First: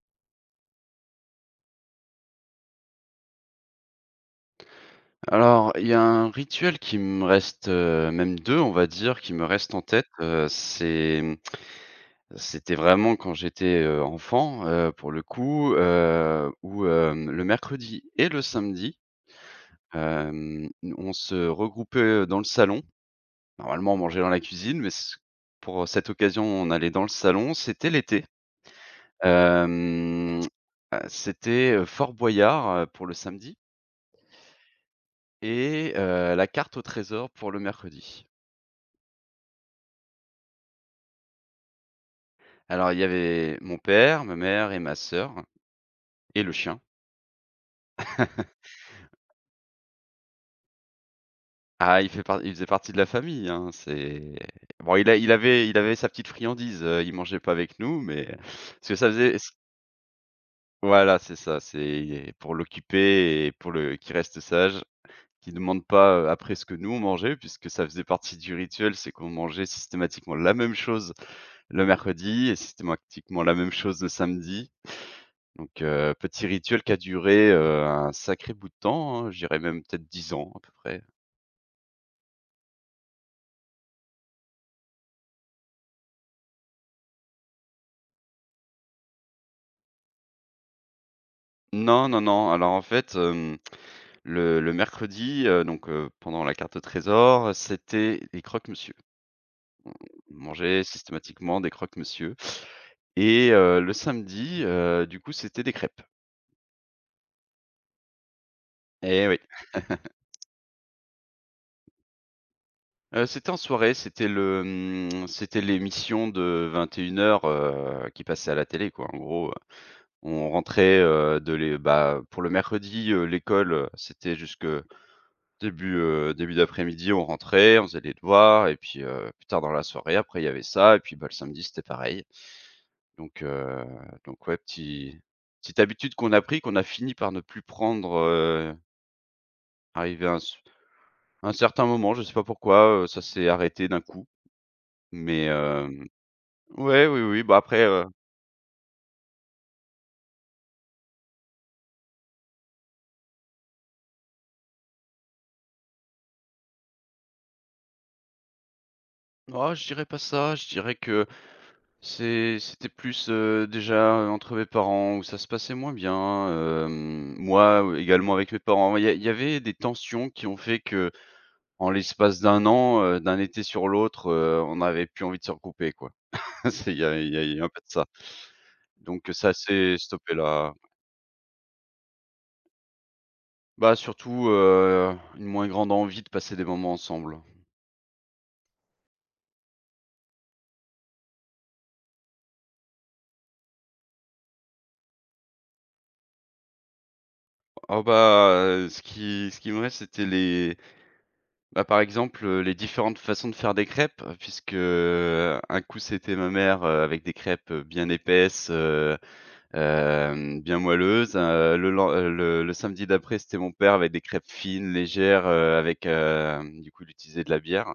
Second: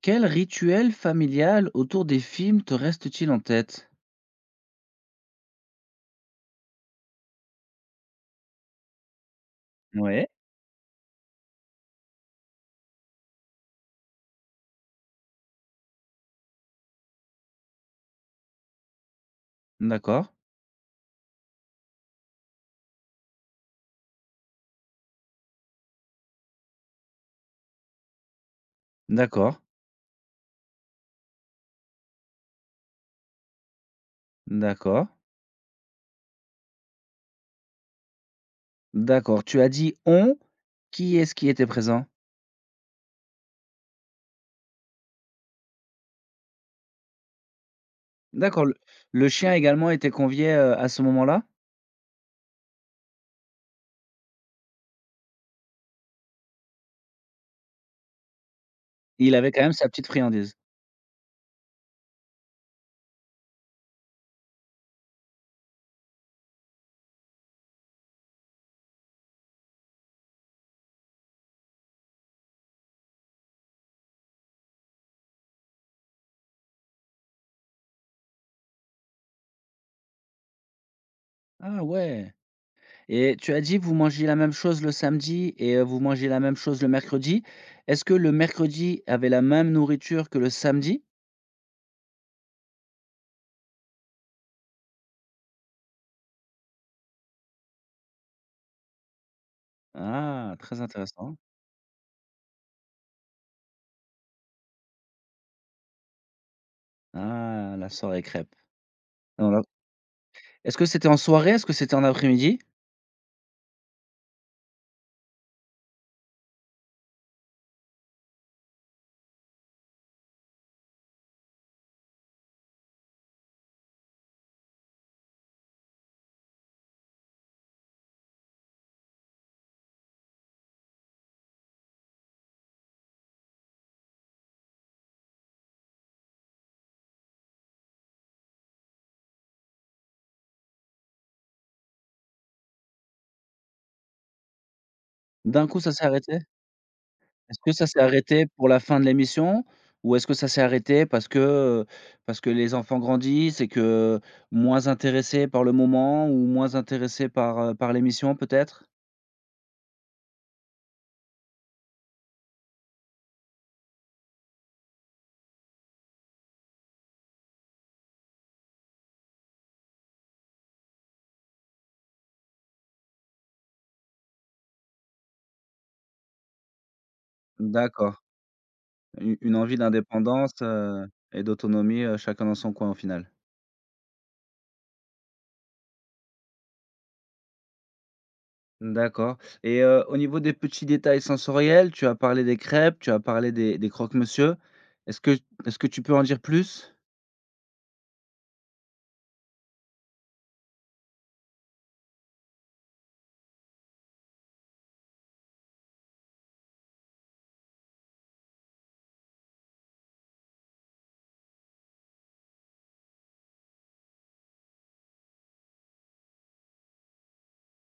Quel rituel familial autour des films te reste-t-il en tête? Alors, il y a un rituel qui me reste, même 2, on va dire, qui me reste en tête, Ouais. C'était vraiment quand j'étais, enfant, pour le coup, où, le mercredi et le samedi, D'accord, hem, on se regroupait dans le salon. Normalement, on mangeait dans la cuisine, mais c pour cette occasion, on allait dans le salon. C'était l'été, d'accord, hem, c'était, Fort Boyard, pour le samedi, d'accord, et la carte au trésor pour le mercredi. d'accord. Tu as dit «on», qui est-ce qui était présent? Alors, il y avait mon père, ma mère et ma sœur et le chien. D'accord, le chien également était convié, à ce moment-là? Il faisait partie de la famille, hein. C'est bon, il avait sa petite friandise, il mangeait pas avec nous, mais parce que ça Il faisait s avait quand même sa petite friandise? voilà, c'est ça, c'est pour l'occuper et pour le qu'il reste sage, qu'il ne demande pas, après ce que nous, on mangeait, puisque ça faisait partie du rituel, c'est qu'on mangeait systématiquement la même chose le mercredi et systématiquement la même chose le samedi. Donc, petit rituel qui a duré, un sacré bout de temps, hein, je dirais même peut-être 10 ans à peu près. Ah ouais, et tu as dit: «Vous mangez la même chose le samedi et vous mangez la même chose le mercredi». Est-ce que le mercredi avait la même nourriture que le samedi? Non, non, non, alors en fait, le mercredi, pendant la carte au trésor, c'était les croque-monsieur. On Ah, très mangeait intéressant. systématiquement des croque-monsieur et le samedi, du coup, c'était des crêpes. Ah, la soirée crêpes. Eh oui, Est-ce que c'était en soirée? Est-ce que c'était en après-midi? C'était en soirée, c'était l'émission de 21:00, heures qui passait à la télé quoi, en gros. On rentrait, de l'é bah, pour le mercredi, l'école, c'était jusque début d'après-midi. On rentrait, on faisait les devoirs, et puis, plus tard dans la soirée, après il y avait ça, et puis, bah, le samedi, c'était pareil. Donc heu, donc, ouais, petite habitude qu'on a pris, qu'on a fini par ne plus prendre, arrivé à un certain moment. Je sais pas pourquoi, ça s'est arrêté d'un coup. Mais D'un coup, ça s'est arrêté? ouais, oui, oui, bah, Est-ce que après. ça s'est heu, arrêté pour la fin de l'émission? Ou est-ce que ça s'est arrêté parce que les enfants grandissent et que moins intéressés par le moment ou moins intéressés par, par l'émission peut-être? oh, je dirais pas ça, je dirais que c'était plus, déjà, entre mes parents où ça se passait moins bien, moi, également avec mes parents. Il y avait des tensions qui ont fait que en l'espace d'un an, d'un été sur l'autre, on n'avait plus envie de se recouper, quoi. C'est il y a il y a il y a un peu de ça. D'accord, Donc, u ça une envie s'est stoppé d'indépendance, là. Et d'autonomie, chacun dans son coin au final. Bah, surtout, une moins grande envie de passer des moments ensemble. D'accord, et au niveau des petits détails sensoriels, tu as parlé des crêpes, tu as parlé des croque-monsieur. Est-ce que est-ce que tu peux en dire plus? Oh, bah, ce qui me reste, c'était les bah, par exemple, les différentes façons de faire des crêpes, puisque, un coup, c'était ma mère, avec des crêpes, bien épaisses, bien moelleuses, le len le samedi d'après, c'était mon père avec des crêpes fines, légères, avec, hem, du coup, il utilisait de la bière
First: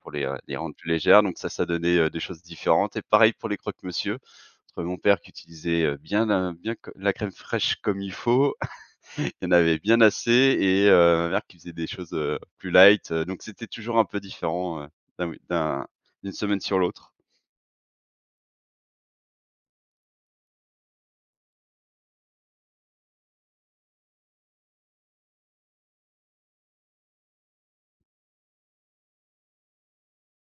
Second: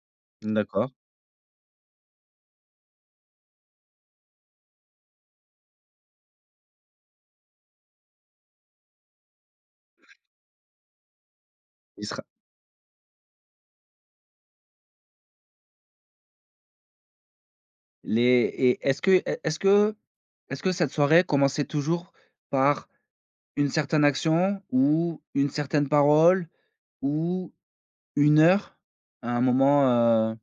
pour les rendre plus D'accord. légères. Donc ça donnait, des choses différentes, et pareil pour les croque-monsieur, entre mon père qui utilisait, bien la bien co la crème fraîche comme il faut, il y en avait bien assez, et ma mère qui faisait des Il choses, sera. Plus light, donc c'était toujours un peu différent, d'un oui, d'une semaine sur l'autre. Les et est-ce que est-ce que cette soirée commençait toujours par une certaine action ou une certaine parole ou une heure? À un moment,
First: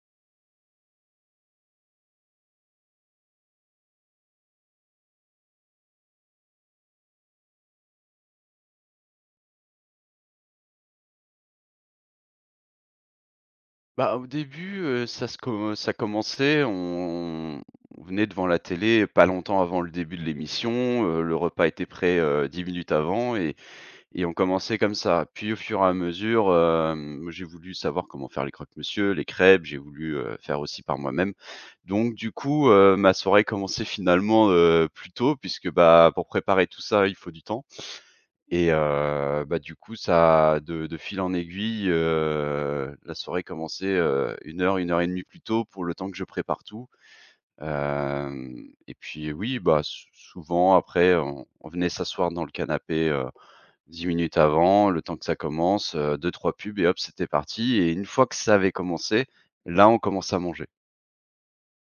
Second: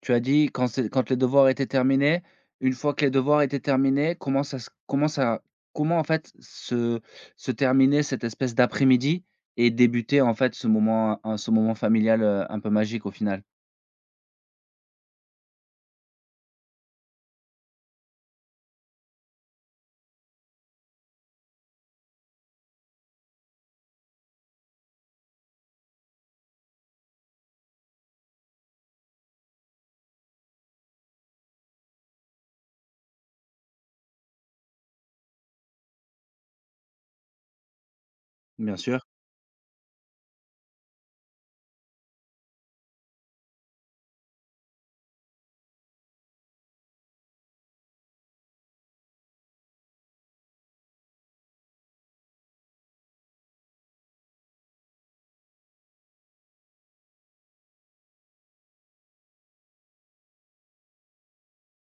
tu as dit quand c'est quand les devoirs étaient terminés, une fois que les devoirs étaient terminés, comment ça comment en fait se terminait cette espèce d'après-midi et débutait en fait ce moment familial, un peu magique au final? Bah, au début, ça commençait, on venait devant la télé pas longtemps avant le début de l'émission, le repas était prêt, 10 minutes avant. Et on commençait comme ça. Puis au fur et à mesure, j'ai voulu savoir comment faire les croque-monsieur, les crêpes, j'ai voulu, faire aussi par moi-même. Donc du coup, ma soirée commençait finalement, plus tôt puisque, bah, pour préparer tout ça, il faut du temps, et Bien sûr. Bah, du coup, ça de fil en aiguille, la soirée commençait, 1 heure, une heure et demie plus tôt pour le temps que je prépare tout. Hem et puis oui, bah, souvent après on venait s'asseoir dans le canapé, 10 minutes avant, le temps que ça commence, 2-3 pubs et hop, c'était parti, et une fois que ça avait commencé, là, on commence à manger.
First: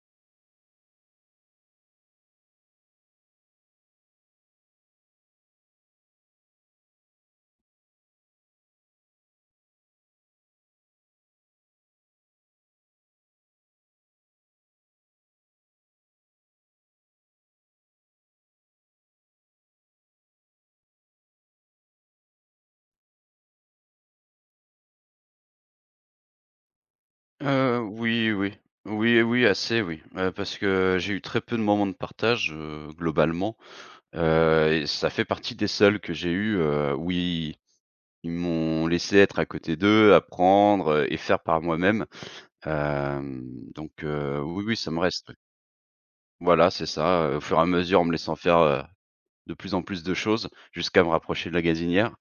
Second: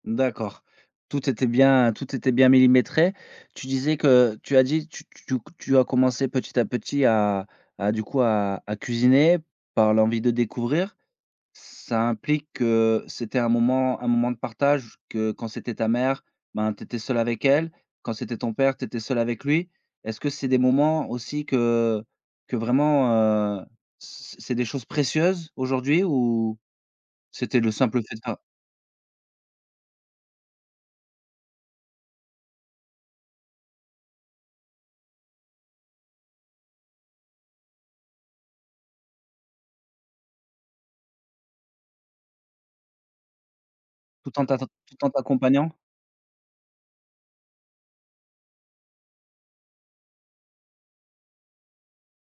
D'accord. Tout était bien millimétré. Tu disais que tu as dit tu as commencé petit à petit à du coup à cuisiner par l'envie de découvrir. Ça implique que c'était un moment de partage, que quand c'était ta mère, ben, tu étais seule avec elle, quand c'était ton père, tu étais seule avec lui. Est-ce que c'est des moments aussi que vraiment, heu, c'est des choses précieuses aujourd'hui ou c'était le simple fait de Oui, faire oui. Oui, oui, assez, oui, parce que j'ai eu très peu de moments de partage, globalement, et ça fait partie des seuls que j'ai eu, où ils m'ont laissé être à côté d'eux, apprendre, et faire par moi-même, hem, donc tout en t'ac oui, oui, ça tout me en reste, oui. t'accompagnant? Voilà, c'est ça, au fur et à mesure, en me laissant faire, de plus en plus de choses jusqu'à me rapprocher de la gazinière.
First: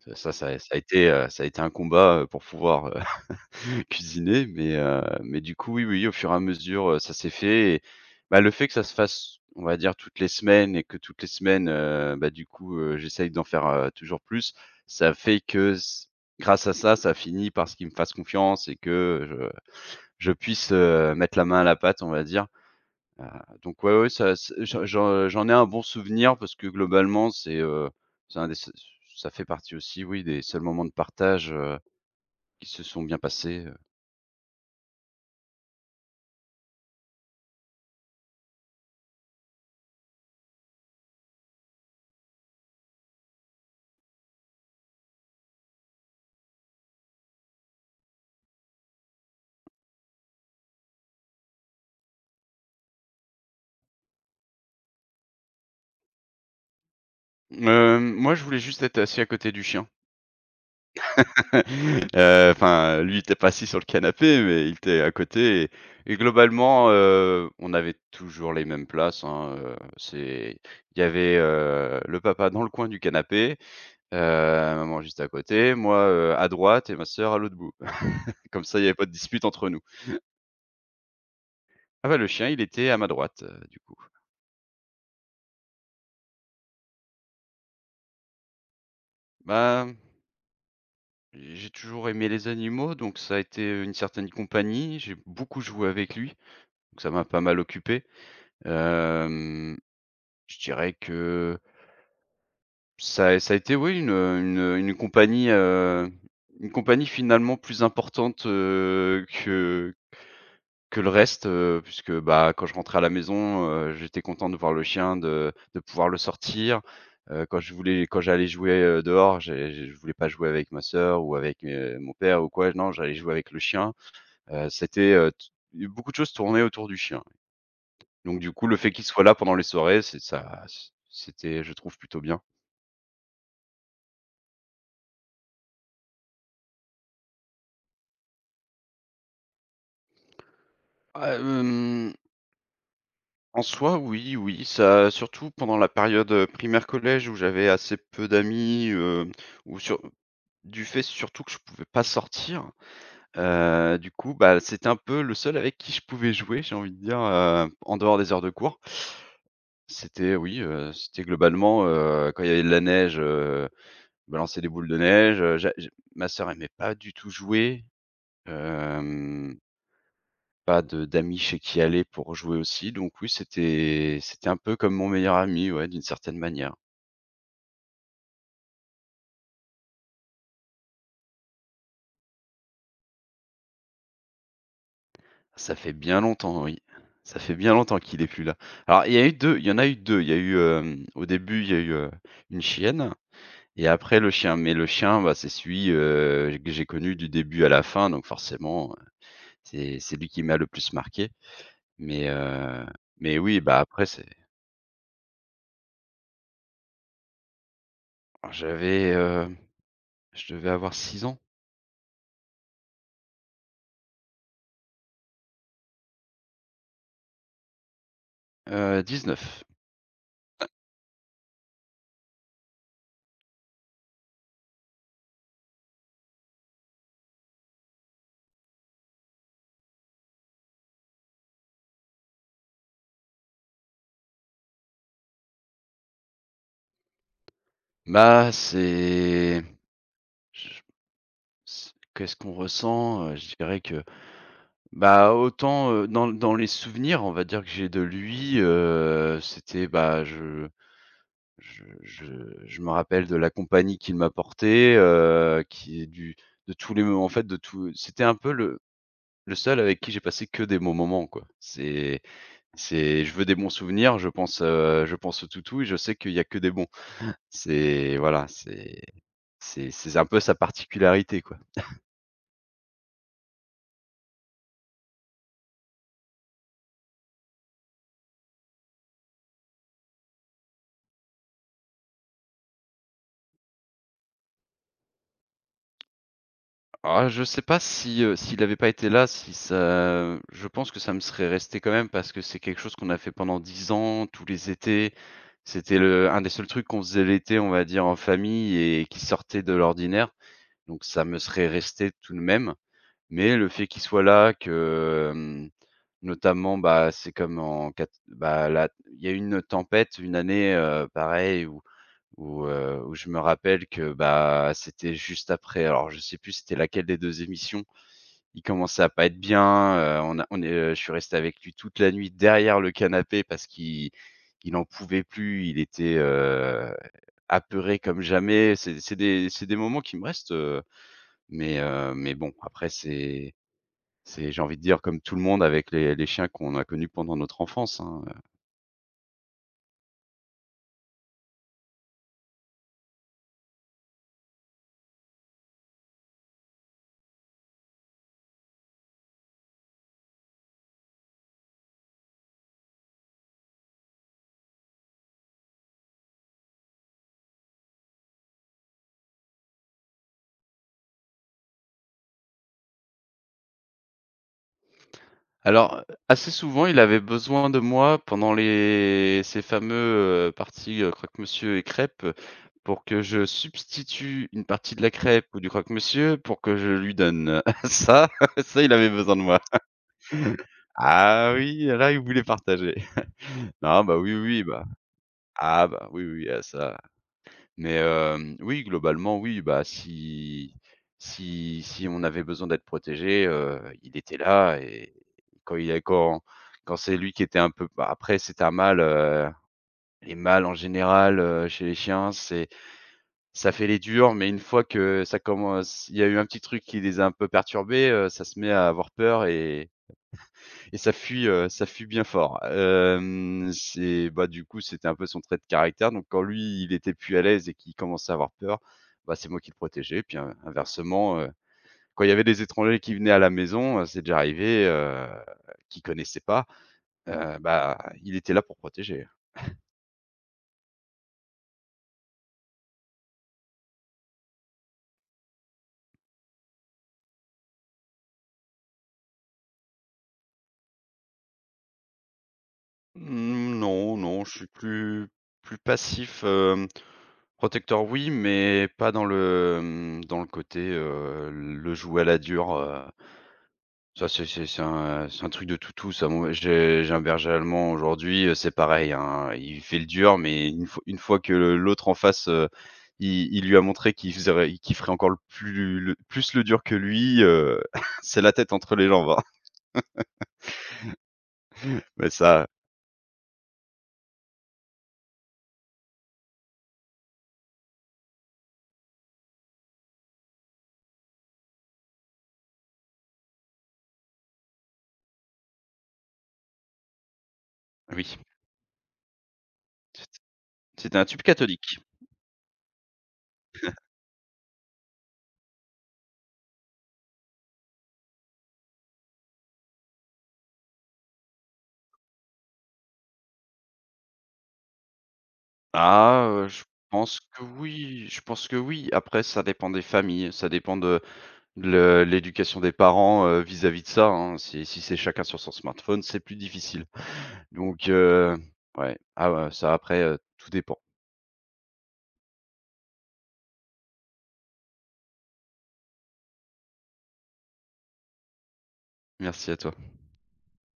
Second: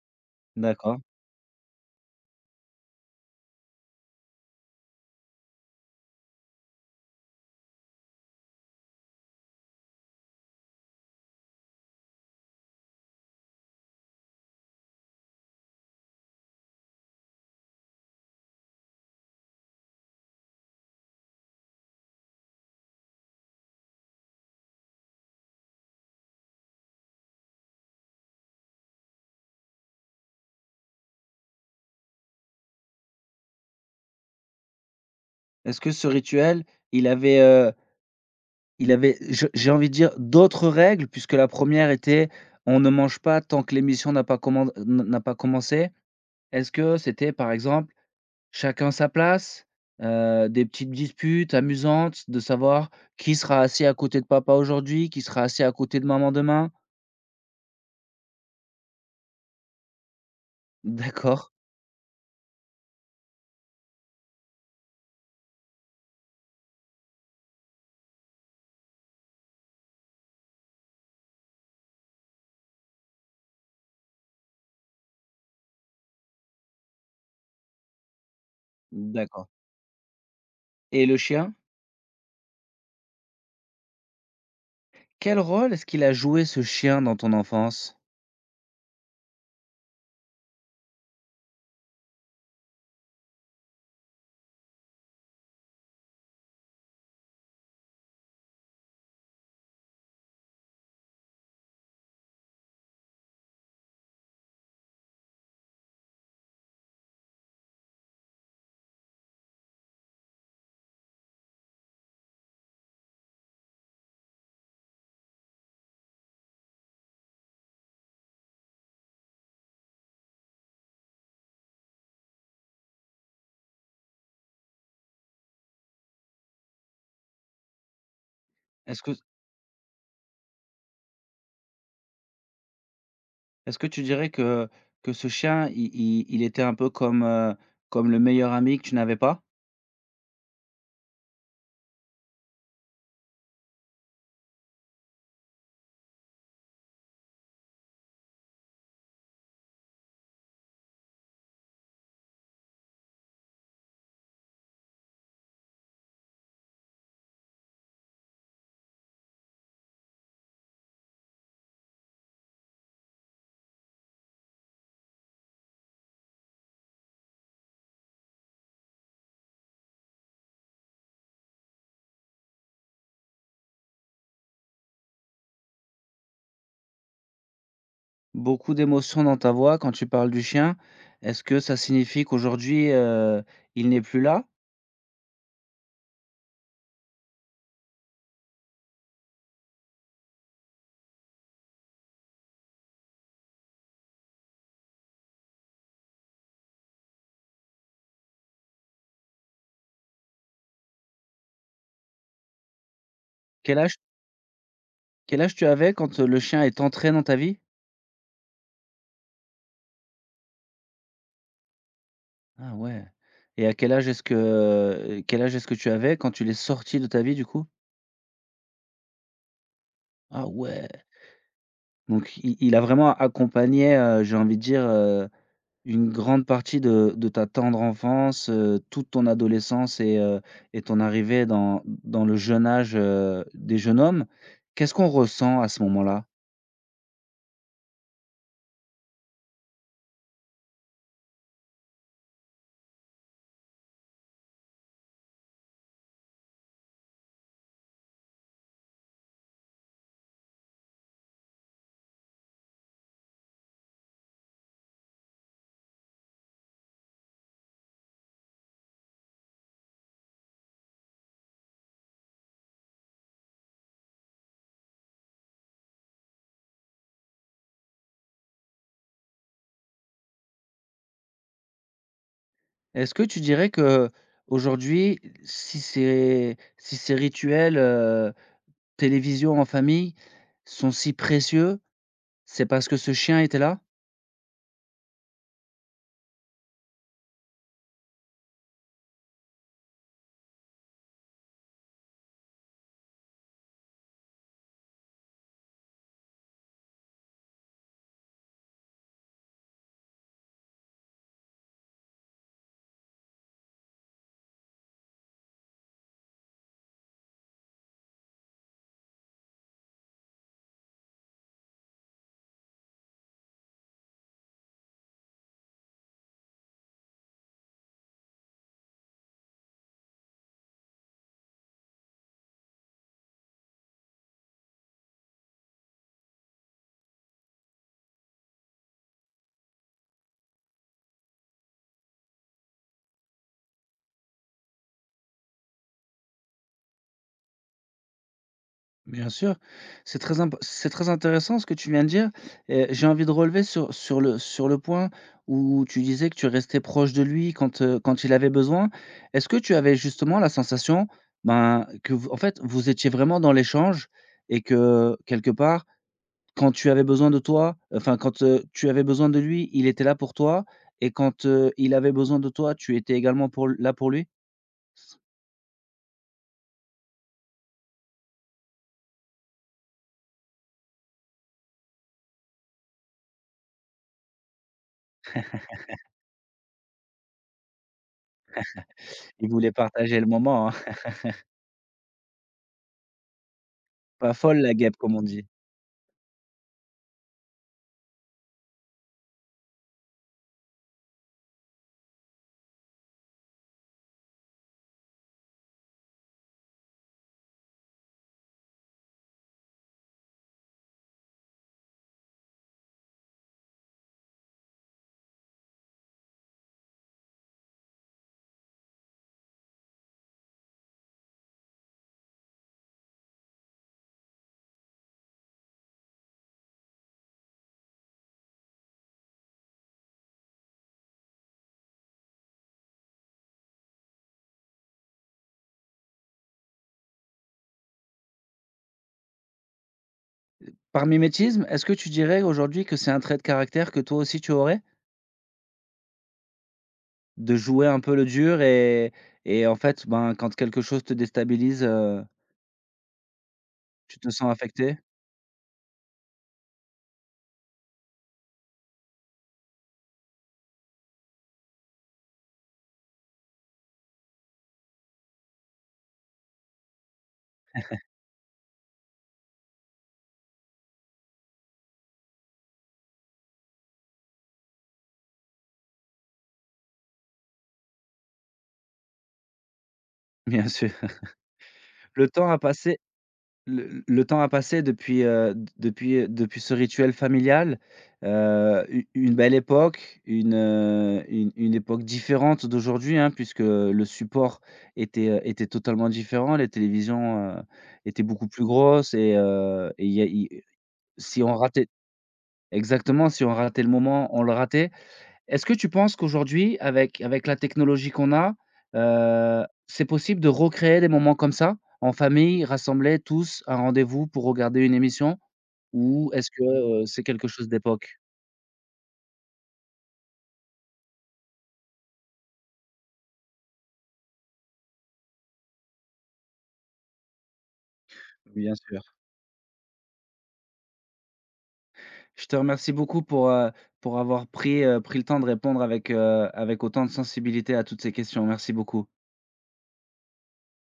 Ça a D'accord. été, un combat, pour pouvoir, cuisiner, mais du coup, oui, oui, au fur et à mesure, ça s'est fait, et bah, le fait que ça se fasse, on va dire, toutes les semaines, et que toutes les semaines, bah, du coup, j'essaye d'en faire, toujours plus. Ça fait que s Grâce à ça, ça finit par ce qu'ils me fassent confiance, et que je je puisse, mettre la main à la pâte, on va dire. Heu, donc ouais, ouais, ça ça j'en ai un bon souvenir, parce que globalement, c'est un des seuls. Ça fait partie aussi, oui, des seuls moments de partage, qui se sont bien passés, Est-ce que ce rituel, il avait, il avait, je j'ai envie de dire, d'autres règles puisque la première était: «On ne mange pas tant que l'émission n'a pas commencé». Est-ce que c'était par exemple chacun sa place, des petites disputes amusantes de savoir qui sera assis à côté de papa aujourd'hui, qui sera assis à côté de maman demain? Moi, je voulais juste être assis à côté du chien. D'accord, Enfin, lui, il était pas assis sur le canapé, mais il était à côté, et globalement, on avait toujours les mêmes places, hein, c'est il y avait, le papa dans le coin du canapé. Heu, Maman juste à côté, moi, à droite, et ma sœur à l'autre bout. Comme ça, il n'y avait pas de dispute d'accord. entre nous. Et le chien? Ah bah, le chien, il était à ma droite, du coup. Quel rôle est-ce qu'il a joué, ce chien, dans ton enfance? Bah, j'ai toujours aimé les animaux, donc ça a été une certaine compagnie. J'ai beaucoup joué avec lui, donc ça m'a pas mal occupé. Hem, je dirais que ça a été, oui, une, une compagnie, heu, une compagnie finalement plus importante, que le reste, puisque, bah, quand je rentrais à la maison, j'étais content de voir le chien, de pouvoir le sortir. Quand je voulais Quand j'allais jouer, dehors, j'ai je voulais pas jouer avec ma sœur ou avec, mon père ou quoi, non, j'allais jouer avec le chien. C'était, t Beaucoup de choses tournaient autour du chien. Donc du coup, le fait Est-ce qu'il que soit là pendant les soirées, c'était, je trouve, plutôt bien. Est-ce que tu dirais que ce chien, il était un peu comme, comme le meilleur ami que tu n'avais pas? Ah, en soi, oui, oui, ça, surtout pendant la période, primaire collège où j'avais assez peu d'amis, ou sur Du fait surtout que je pouvais pas sortir, du coup, bah, c'était un peu le seul avec qui je pouvais jouer, j'ai envie de dire, en dehors des heures de cours. C'était Oui, c'était globalement, quand il y avait de la neige, balancer des boules de neige, j'a j ma sœur aimait pas du tout jouer, hem, pas de d'amis chez qui aller pour jouer aussi, donc oui, c'était un peu comme mon meilleur ami, ouais, d'une certaine manière. Beaucoup d'émotions dans ta voix quand tu parles du chien. Est-ce que ça signifie qu'aujourd'hui, il n'est plus là? Ça fait bien longtemps, oui. Ça fait bien longtemps qu'il est plus là. Alors il y a eu 2, il y en a eu 2. Il y a eu, hem, Au début, il y a eu, une chienne, et après le chien. Mais le chien, bah, c'est celui, que j'ai connu du début à la fin, donc forcément, c'est lui qui m'a le plus marqué. Mais, oui, Quel bah, âge après c'est. quel âge tu avais quand, le chien est entré dans ta vie? Alors, j'avais, je devais avoir 6 ans? Ah ouais, et à quel âge est-ce que quel âge est-ce que tu avais quand tu l'es sorti de ta vie, du coup? 19. Ah ouais! Donc i il a vraiment accompagné, j'ai envie de dire, une grande partie de ta tendre enfance, toute ton adolescence et et ton arrivée dans le jeune âge, des jeunes hommes. Qu'est-ce qu'on ressent à ce moment-là? Bah, c'est je s qu'est-ce qu'on ressent? Je dirais que Bah, autant, dans les souvenirs, on va dire, que j'ai de lui, c'était, bah, je je je me rappelle de la compagnie qu'il m'apportait, qui est du de tous les moments en fait. De tout C'était un peu le seul avec qui j'ai passé que des bons moments, quoi. C'est Je veux des bons souvenirs, je pense au toutou, et je sais qu'il y a que des bons. C'est Voilà, c'est un peu sa particularité, quoi. Est-ce que tu dirais que aujourd'hui, si ces rituels, télévision en famille, sont si précieux, c'est parce que ce chien était là? Ah, je sais pas si, s'il avait pas été là, si ça je pense que ça me serait resté quand même parce que c'est quelque chose qu'on a fait pendant 10 ans, tous les étés. C'était le un des seuls trucs qu'on faisait l'été, on va dire, en famille et qui sortait de l'ordinaire, donc ça me serait resté tout de même. Mais le fait qu'il soit là, que, notamment, bah, c'est comme en quat bah, là, il y a eu une tempête une année, pareil où où je me rappelle que, bah, c'était juste après, alors je sais plus c'était laquelle des 2 émissions. Il commençait à pas être bien, on a on est, je suis resté avec lui toute la nuit derrière le canapé parce qu'il il en pouvait plus. Il était, apeuré comme jamais. C'est des moments qui me restent, mais, bon, après c'est j'ai envie de dire, comme tout le monde avec les chiens qu'on a connus pendant notre enfance, hein. Bien sûr, c'est très imp c'est très intéressant ce que tu viens de dire, et j'ai envie de relever sur sur le point où tu disais que tu restais proche de lui quand, quand il avait besoin. Est-ce que tu avais justement la sensation, ben, que vous, en fait, vous étiez vraiment dans l'échange et que quelque part, quand tu avais besoin de toi, enfin quand, tu avais besoin de lui, il était là pour toi, et quand, il avait besoin de toi, tu étais également pour là pour lui? Alors, assez souvent, il avait besoin de moi pendant les ces fameux, parties, croque-monsieur et crêpes, pour que je substitue une partie de la crêpe ou du croque-monsieur pour que je lui donne. Ça, ça, il avait besoin de Il moi. voulait partager le moment, hein. Ah oui, là, il voulait partager. Non, bah, Pas oui, folle oui, la bah, guêpe, comme on dit. ah, bah, oui, oui, ah, ça, mais oui, globalement, oui, bah, si on avait besoin d'être protégé, il était là. Et quand il a quand quand c'est lui qui était un peu, bah, après c'est un mâle, les mâles en général, chez les chiens, c'est ça fait les durs, mais une fois que ça commence, il y a eu un petit truc qui les a un peu perturbés, ça se met à avoir peur, et ça fuit bien fort. Hem, c'est Bah, du coup, c'était un peu son trait de caractère, donc quand lui, il était plus à l'aise et qu'il commençait à avoir peur, bah, c'est moi qui le protégeais. Puis in inversement, quand il y avait des étrangers qui venaient à la maison, c'est déjà arrivé, qu'il connaissait pas, bah, il était là pour protéger. Par mimétisme, est-ce que tu dirais aujourd'hui que c'est un trait de caractère que toi aussi tu aurais? De jouer un peu le dur et en fait, ben, quand quelque chose te déstabilise, Mmh, non, tu te non, sens je suis affecté? plus passif, protecteur oui, mais pas dans le, côté, le jouer à la dure, Ça, c'est un truc de toutou, ça. Moi, j'ai un berger allemand aujourd'hui, c'est pareil, hein, il fait le dur, mais une fois que l'autre en face, il lui a montré qu'il faisait qu'il ferait encore le plus le dur que lui, c'est la tête entre les jambes, hein. Bien sûr. Le Mais temps a ça, passé, le temps a passé depuis, d depuis, depuis ce rituel familial, u une belle époque, une, une époque différente d'aujourd'hui, hein, puisque le support était, était totalement différent. Les télévisions, étaient oui. beaucoup plus grosses, et il y C a i C'était un si tube on ratait, catholique. exactement, si on ratait le moment, on le ratait. Est-ce que tu penses qu'aujourd'hui, avec la technologie qu'on a, c'est possible de recréer des moments comme ça? En famille, rassemblés tous à un rendez-vous pour regarder une émission? Ou Ah, est-ce que, je c'est pense quelque que chose d'époque? oui, je pense que oui. Après ça dépend des familles, ça dépend de le l'éducation des parents, vis-à-vis de ça, hein. Si c'est chacun sur son smartphone, c'est plus difficile. Donc, Bien sûr. ouais. Ah ouais, ça après, tout dépend. Je te remercie beaucoup pour avoir pris, pris le temps de répondre avec, avec autant de sensibilité à toutes ces questions. Merci beaucoup. Merci à toi.